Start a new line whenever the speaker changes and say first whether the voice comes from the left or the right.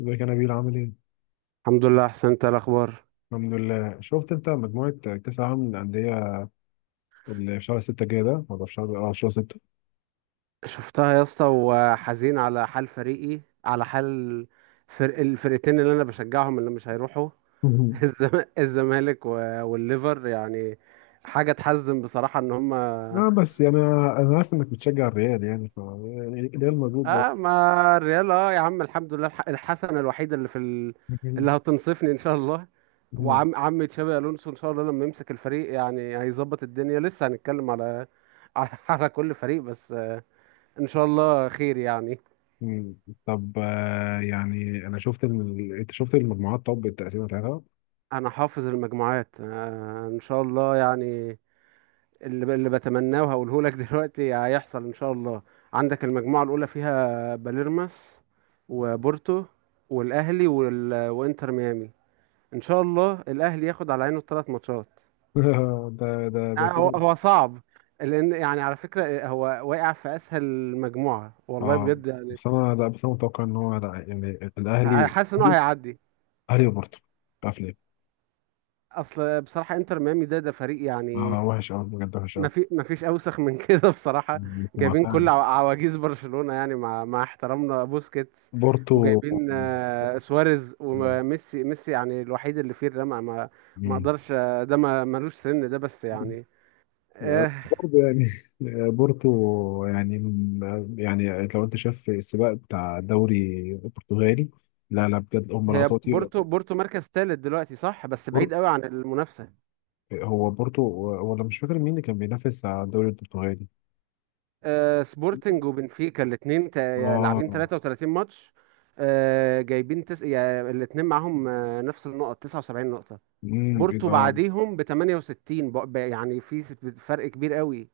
left: ازيك يا نبيل عامل ايه؟
right: الحمد لله، احسن. انت إيه الاخبار؟
left: الحمد لله شفت انت مجموعة كأس العالم للأندية اللي في شهر ستة الجاي ده ولا في شهر شهر ستة.
right: شفتها يا اسطى، وحزين على حال فريقي، على حال فرق الفرقتين اللي انا بشجعهم اللي مش هيروحوا.
left: مهم.
right: الزم... الزمالك والليفر يعني، حاجه تحزن بصراحه ان هم.
left: اه بس يعني أنا عارف انك بتشجع الريال يعني يعني الريال موجود
right: اه،
left: برضه.
right: ما الريال. اه يا عم، الحمد لله. الحسنه الوحيده اللي
left: مهم.
right: هتنصفني ان شاء الله.
left: مهم.
right: وعم عم تشابي الونسو ان شاء الله لما يمسك الفريق، يعني هيظبط الدنيا. لسه هنتكلم على على كل فريق، بس آه، ان شاء الله خير يعني.
left: مم. طب يعني انا شفت انت شفت المجموعات، طب التقسيمة بتاعتها.
right: انا حافظ المجموعات آه، ان شاء الله يعني. اللي بتمناه وهقوله لك دلوقتي هيحصل ان شاء الله. عندك المجموعه الاولى فيها باليرماس وبورتو والاهلي وانتر ميامي. ان شاء الله الاهلي ياخد على عينه الثلاث ماتشات.
left: ده
right: يعني هو
left: كده.
right: هو صعب، لان يعني على فكره آه، هو واقع في اسهل مجموعه والله
left: اه
right: بجد يعني.
left: بس انا لا بس انا متوقع ان هو لا يعني الاهلي،
right: حاسس ان هو هيعدي.
left: اهلي وبورتو، مش عارف ليه.
right: اصل بصراحه انتر ميامي ده فريق يعني،
left: اه وحش قوي، بجد وحش
right: ما فيش اوسخ من كده بصراحه. جايبين كل
left: قوي
right: عواجيز برشلونه، يعني مع احترامنا بوسكيتس،
left: بورتو.
right: وجايبين آه، سواريز وميسي. ميسي يعني الوحيد اللي فيه الرمق. ما
left: مم.
right: اقدرش آه، ده ما ملوش سن ده بس يعني آه.
left: برضه يعني. بورتو يعني، يعني لو انت شايف السباق بتاع دوري البرتغالي، لا لا بجد هم
right: هي
left: العطاطي
right: بورتو مركز ثالث دلوقتي، صح، بس بعيد
left: بورتو.
right: قوي عن المنافسه.
left: هو بورتو، ولا مش فاكر مين اللي كان بينافس على الدوري البرتغالي.
right: آه سبورتنج وبنفيكا الاثنين لاعبين
left: اه.
right: 33 ماتش، آه جايبين يعني الاثنين معاهم آه، نفس النقط، 79 نقطه.
left: امم، ايه
right: بورتو
left: ده آه،.
right: بعديهم ب 68 يعني فرق كبير قوي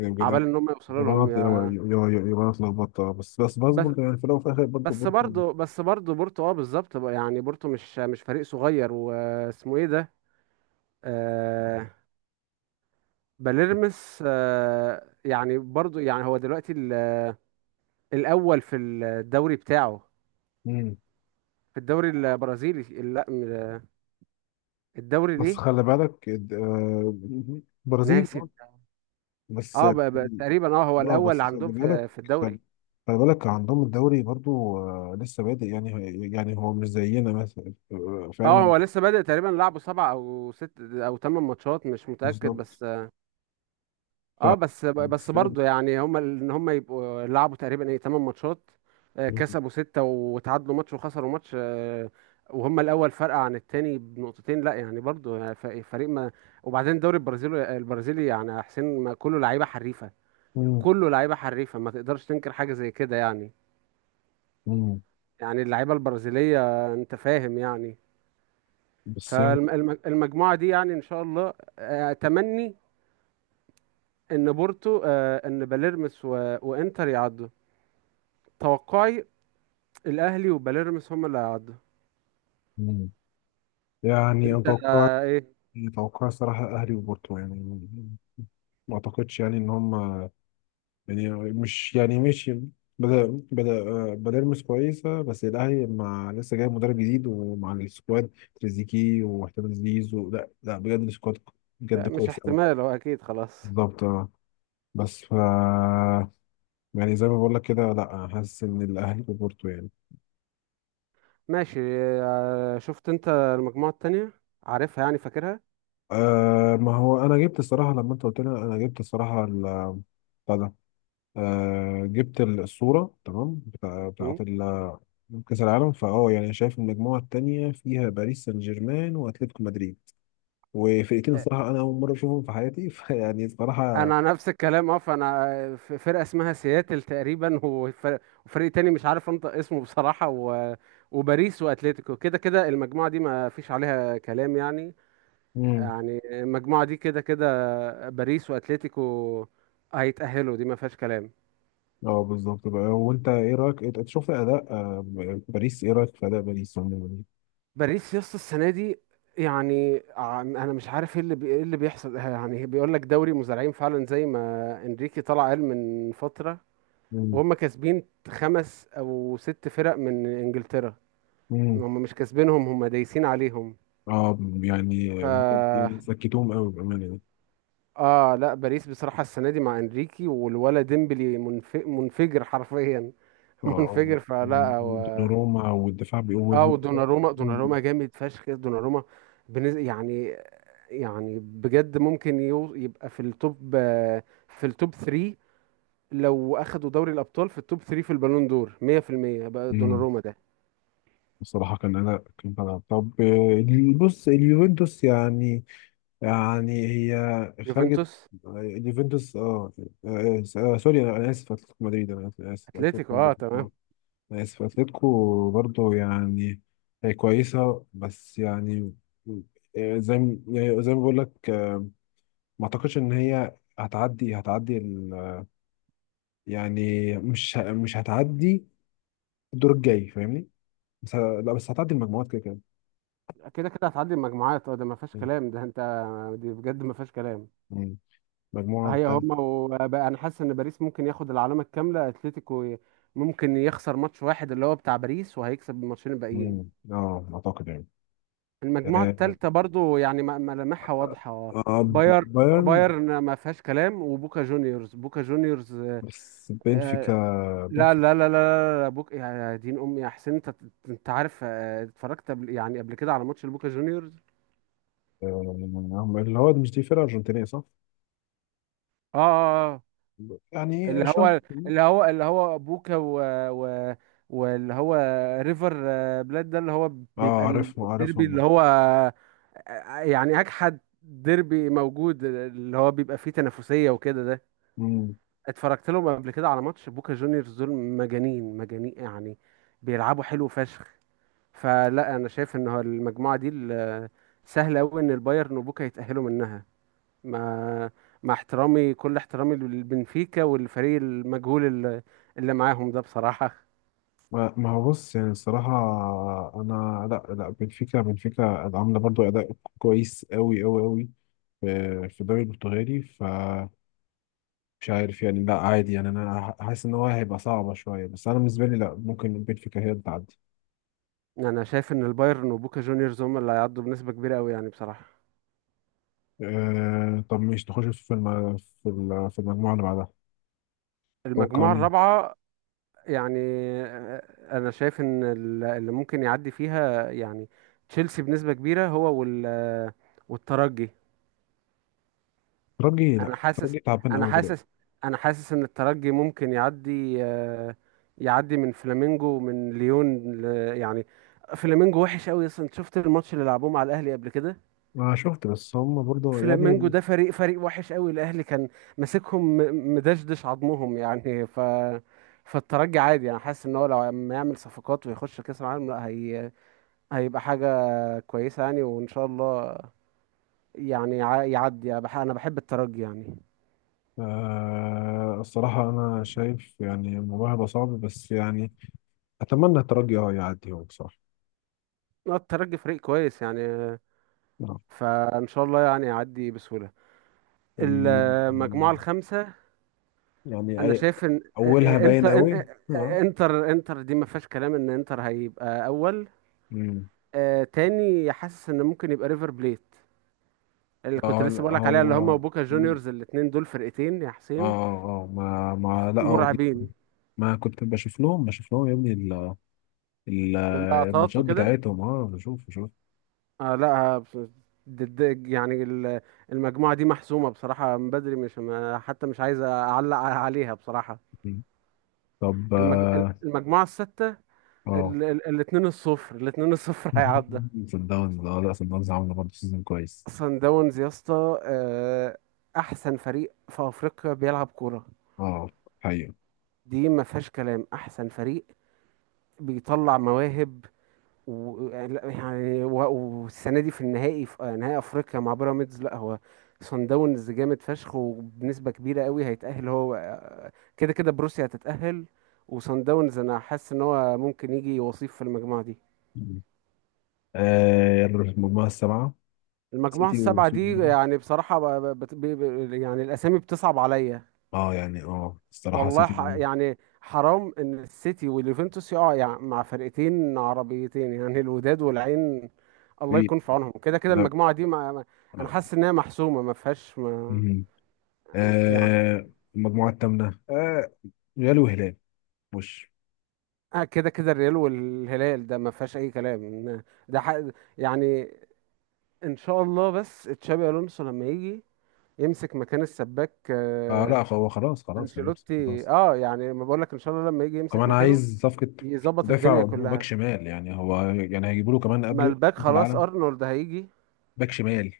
left: إيه
right: عبال
left: بجد.
right: ان هم يوصلوا
left: يبقى
right: لهم
left: انا يبقى يبقى يبقى أنا اتلخبطت آه، بس
right: بس
left: برضه يعني في الاول وفي الاخر برضه
right: بس
left: بورتو.
right: برضه بس برضه بورتو، اه بالظبط بقى، يعني بورتو مش فريق صغير. واسمه ايه ده؟ آه باليرمس. آه يعني برضه يعني هو دلوقتي الاول في الدوري بتاعه،
left: مم.
right: في الدوري البرازيلي. لا، الدوري
left: بس
right: ليه،
left: خلي بالك آه، برازيل آه،
right: ناسي.
left: بس
right: اه تقريبا اه هو
left: لا بس
right: الاول
left: خلي
right: عندهم
left: بالك،
right: في
left: خلي,
right: الدوري.
left: خلي بالك عندهم الدوري برضو آه، لسه بادئ يعني. يعني هو مش زينا مثلا آه،
right: اه
left: فاهم.
right: هو لسه بادئ تقريبا، لعبه سبع او ست او ثمان ماتشات مش متأكد.
left: بالظبط.
right: بس
left: ف،
right: اه بس
left: لسه بادئ.
right: برضه يعني هم ان هم يبقوا لعبوا تقريبا ايه ثمان ماتشات آه، كسبوا ستة وتعادلوا ماتش وخسروا ماتش آه، وهم الأول فرق عن التاني بنقطتين، لا يعني برضه يعني فريق ما. وبعدين الدوري البرازيلي، يعني يا حسين، ما كله لعيبة حريفة،
left: مم.
right: كله لعيبة حريفة. ما تقدرش تنكر حاجة زي كده يعني،
left: مم.
right: يعني اللعيبة البرازيلية آه، انت فاهم يعني.
left: بس يعني.
right: فالمجموعة دي يعني إن شاء الله آه، أتمني إن بورتو آه، إن باليرمس وإنتر يعدوا. توقعي الأهلي وباليرمس هم اللي هيعدوا.
left: مم. يعني
right: أنت
left: اتوقع،
right: آه، إيه؟
left: اتوقع صراحة اهلي وبورتو يعني. ما اعتقدش يعني ان هم يعني، مش يعني ماشي. بدأ بدأ بدأ يلمس كويسة، بس الأهلي مع لسه جاي مدرب جديد ومع السكواد تريزيكي واحتمال زيزو، لا لا بجد السكواد بجد
right: آه، مش
left: كويس أوي.
right: احتمال، هو أكيد، خلاص.
left: بالظبط اه. بس ف يعني زي ما بقول لك كده، لا حاسس إن الأهلي وبورتو يعني.
right: ماشي. آه، شفت أنت المجموعة التانية؟ عارفها يعني فاكرها.
left: آه ما هو أنا جبت الصراحة لما أنت قلت لي، أنا جبت الصراحة بتاع ده، آه جبت الصورة تمام
right: مم.
left: بتاعت كأس العالم. فأه يعني شايف المجموعة التانية فيها باريس سان جيرمان وأتلتيكو مدريد وفرقتين
right: آه،
left: الصراحة أنا أول مرة أشوفهم في حياتي. فيعني الصراحة.
right: أنا نفس الكلام، أه فأنا آه، في فرقة اسمها سياتل تقريبا، وفريق تاني مش عارف أنطق اسمه بصراحة وباريس وأتليتيكو. كده كده المجموعة دي ما فيش عليها كلام يعني.
left: مم.
right: يعني المجموعة دي كده كده باريس واتلتيكو هيتأهلوا، دي ما فيهاش كلام.
left: اه بالظبط بقى، وأنت إيه رأيك، إنت شفت أداء آه، باريس؟ إيه رأيك في أداء باريس عموما؟
right: باريس يا اسطى، السنة دي يعني انا مش عارف ايه ايه اللي بيحصل. يعني بيقول لك دوري مزارعين فعلا، زي ما انريكي طلع قال من فترة.
left: مم.
right: وهم كاسبين خمس او ست فرق من انجلترا،
left: مم.
right: هم مش كاسبينهم، هم دايسين عليهم.
left: اه يعني،
right: ف
left: يعني سكتوهم قوي بأمانة يعني.
right: اه لا باريس بصراحة السنة دي مع انريكي والولا ديمبلي، منفجر حرفيا،
left: اه آه.
right: منفجر. فلا
left: روما والدفاع
right: اه،
left: بيقول.
right: ودوناروما. دوناروما جامد فشخ. دوناروما يعني، يعني بجد ممكن يبقى في التوب آه، في التوب 3. لو اخدوا دوري الابطال في التوب 3 في البالون دور 100% بقى،
left: مم.
right: دوناروما ده.
left: بصراحة كان أنا طب آه، بص اليوفنتوس يعني، يعني هي خرجت
right: يوفنتوس.
left: آه، اليوفنتوس اه آه، آه، سوري أنا آسف أتلتيكو مدريد، أنا آسف آسف،
right: اتلتيكو،
left: أتلتيكو
right: اه
left: مدريد
right: تمام.
left: آه، أنا آسف أتلتيكو برضه يعني، هي كويسة بس يعني آه، زي ما- يعني زي ما بقول لك آه، ما أعتقدش إن هي هتعدي يعني مش هتعدي الدور الجاي فاهمني؟ لا بس هتعدي المجموعات كده كده.
right: كده كده هتعدي المجموعات، اه ده ما فيهاش كلام، ده انت دي بجد ما فيهاش كلام.
left: مم. مجموعة.
right: هي هما. وبقى انا حاسس ان باريس ممكن ياخد العلامه الكامله، اتلتيكو ممكن يخسر ماتش واحد اللي هو بتاع باريس، وهيكسب الماتشين الباقيين.
left: مم. اه اعتقد يعني.
right: المجموعة
left: آه
right: الثالثة برضو يعني ملامحها واضحة.
left: آه، بايرن.
right: بايرن ما فيهاش كلام، وبوكا جونيورز. بوكا جونيورز
left: بس بنفيكا،
right: آه، لا
left: بنفيكا
right: لا لا لا لا لا. بوك يا دين امي يا حسين، انت عارف آه، اتفرجت قبل يعني قبل كده على ماتش البوكا جونيورز؟
left: آه، اللي هو مش دي فرقة أرجنتينية صح؟
right: اه اه اه آه.
left: يعني
right: اللي
left: أشوف.
right: هو اللي هو بوكا و, و واللي هو ريفر آه، بلاد ده اللي هو
left: اه
right: بيبقى
left: عارفهم
right: الديربي
left: عارفهم
right: اللي هو آه، آه، يعني اجحد. ديربي موجود اللي هو بيبقى فيه تنافسية وكده ده.
left: مم.
right: اتفرجت لهم قبل كده على ماتش بوكا جونيورز. دول مجانين مجانين يعني، بيلعبوا حلو فشخ. فلا انا شايف ان هو المجموعه دي سهل قوي ان البايرن وبوكا يتاهلوا منها، مع احترامي، كل احترامي للبنفيكا والفريق المجهول اللي معاهم ده بصراحه.
left: ما ما هو بص يعني الصراحة، أنا لا لا بنفيكا، بنفيكا عاملة برضو أداء كويس أوي أوي أوي في الدوري البرتغالي، فمش عارف يعني، لا عادي يعني، أنا حاسس إن هو هيبقى صعبة شوية، بس أنا بالنسبة لي لا، ممكن بنفيكا هي اللي تعدي.
right: انا شايف ان البايرن وبوكا جونيورز هم اللي هيعدوا بنسبه كبيره قوي يعني بصراحه.
left: آه طب مش نخش في في في المجموعة اللي بعدها. توقع
right: المجموعه
left: مين؟
right: الرابعه، يعني انا شايف ان اللي ممكن يعدي فيها يعني تشيلسي بنسبة كبيرة، هو والترجي.
left: ترجي، لا
right: انا حاسس
left: ترجي تعبان
right: انا
left: قوي
right: حاسس
left: دلوقتي.
right: انا حاسس ان الترجي ممكن يعدي آه، يعدي من فلامينجو ومن ليون يعني. فلامينجو وحش قوي اصلا، أنت شفت الماتش اللي لعبوه مع الاهلي قبل كده؟
left: أنا شفت بس هم برضه
right: فلامينجو
left: يعني.
right: ده فريق وحش قوي، الاهلي كان ماسكهم مدشدش عظمهم، يعني فالترجي عادي. انا حاسس ان هو لو ما يعمل صفقات ويخش كاس العالم، لا هي هيبقى حاجة كويسة يعني، وإن شاء الله يعني يعدي. أنا بحب الترجي يعني
left: آه الصراحة أنا شايف يعني الموضوع هيبقى صعب، بس يعني أتمنى الترجي أه يعدي هو بصراحة.
right: آه، الترجي فريق كويس يعني آه،
left: آه.
right: فإن شاء الله يعني يعدي بسهولة. المجموعة
left: ال-.
right: الخامسة.
left: يعني
right: أنا
left: أي.
right: شايف إن آه،
left: أولها
right: آه،
left: باين
right: إنتر
left: قوي
right: آه، آه،
left: أه.
right: إنتر، إنتر دي ما فيهاش كلام. إن إنتر هيبقى أول
left: مم.
right: آه، تاني حاسس إن ممكن يبقى ريفر بليت اللي كنت
left: أه لا
right: لسه بقولك عليها. اللي
left: هو
right: هما
left: أه.
right: وبوكا جونيورز الاتنين دول فرقتين يا
left: أه
right: حسين،
left: آه، ما ما لا هو دي.
right: مرعبين.
left: ما كنت بشوف لهم يا ابني ال-
right: اللقطات
left: الماتشات
right: وكده.
left: بتاعتهم، اه بشوف.
right: آه لا ضد يعني المجموعة دي محسومة بصراحة من بدري، مش حتى مش عايز أعلق عليها بصراحة.
left: طب
right: المج...
left: اه.
right: المجموعة الستة.
left: آه.
right: الاتنين الصفر، الاتنين الصفر هيعدى.
left: صن داونز، اه لا صن داونز عامله برضه سيزون كويس.
right: صن داونز يا اسطى آه، أحسن فريق في أفريقيا بيلعب كورة.
left: اه. حقيقة.
right: دي ما فيهاش كلام، أحسن فريق بيطلع مواهب، و لا، يعني والسنه دي في النهائي، في نهائي افريقيا مع بيراميدز. لا هو صن داونز جامد فشخ، وبنسبه كبيره قوي هيتاهل. هو كده كده بروسيا هتتاهل، وصن داونز انا حاسس ان هو ممكن يجي وصيف في المجموعه دي.
left: آه المجموعة السبعة،
right: المجموعه
left: سيتي و،
right: السبعه دي يعني بصراحه ب... ب... بت- ب... ب- يعني الاسامي بتصعب عليا.
left: اه يعني اه الصراحة
right: والله
left: سيتي و-.
right: يعني حرام ان السيتي واليوفنتوس يقعوا يعني مع فرقتين عربيتين يعني الوداد والعين. الله
left: إيه،.
right: يكون في عونهم. كده كده
left: لا.
right: المجموعه دي انا
left: لا.
right: حاسس انها محسومه، ما فيهاش ما...
left: مم.
right: يعني.
left: آه المجموعة الثامنة آه، ريال وهلال وش.
right: آه كده كده الريال والهلال ده ما فيهاش اي كلام. إن ده يعني، ان شاء الله بس تشابي الونسو لما يجي يمسك مكان السباك
left: اه لا هو خلاص خلاص يعني.
right: انشيلوتي.
left: خلاص.
right: اه يعني ما بقول لك، ان شاء الله لما يجي يمسك
left: كمان
right: مكانه
left: عايز صفقة
right: يظبط
left: مدافع
right: الدنيا
left: وباك
right: كلها.
left: شمال يعني، هو يعني هيجيبوا له كمان
right: ما
left: قبل
right: الباك
left: كأس
right: خلاص
left: العالم.
right: ارنولد هيجي.
left: باك شمال.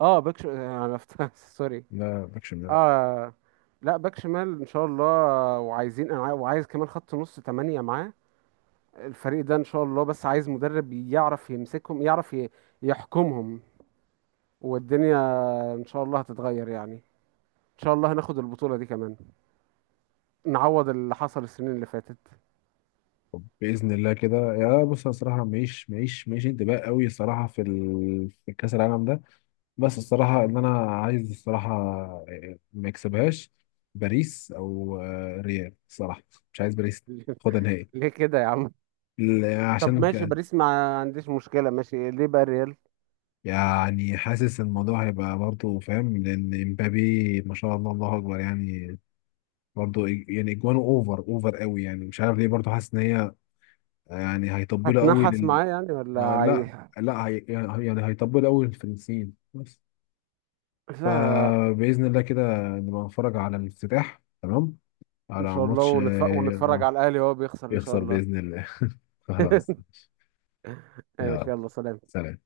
right: اه باك ش... آه، انا فت- سوري.
left: لا باك شمال.
right: اه لا باك شمال ان شاء الله. وعايزين انا عاي- وعايز كمان خط نص تمانية معاه. الفريق ده ان شاء الله، بس عايز مدرب يعرف يمسكهم، يعرف يحكمهم، والدنيا ان شاء الله هتتغير يعني. ان شاء الله هناخد البطولة دي كمان، نعوض اللي حصل السنين اللي فاتت.
left: طب بإذن الله كده يا بص، أنا الصراحة ماليش انتباه قوي الصراحة في في كأس العالم ده. بس الصراحة إن أنا عايز الصراحة آه، ما يكسبهاش باريس، أو آه، ريال الصراحة. مش عايز باريس تاخدها نهائي.
right: ليه كده يا عم؟ طب
left: عشان
right: ماشي باريس ما عنديش مشكلة. ماشي، ليه بقى الريال
left: يعني حاسس الموضوع هيبقى برضه فاهم، لأن امبابي ما شاء الله الله أكبر يعني، برضه يعني اجوانه اوفر قوي يعني، مش عارف ليه برضه حاسس ان هي يعني هيطبلوا قوي
right: هتنحس
left: لل.
right: معاه يعني ولا
left: آه لا، لا هي يعني، يعني هيطبلوا قوي للفرنسيين بس.
right: لا. لا،
left: فباذن الله كده نبقى نتفرج على الافتتاح تمام،
right: ان
left: على
right: شاء الله
left: ماتش اه
right: ونتفرج
left: آه،
right: على الاهلي وهو بيخسر ان شاء
left: يخسر
right: الله.
left: باذن الله. خلاص.
right: ماشي،
left: يلا
right: يلا سلام.
left: سلام.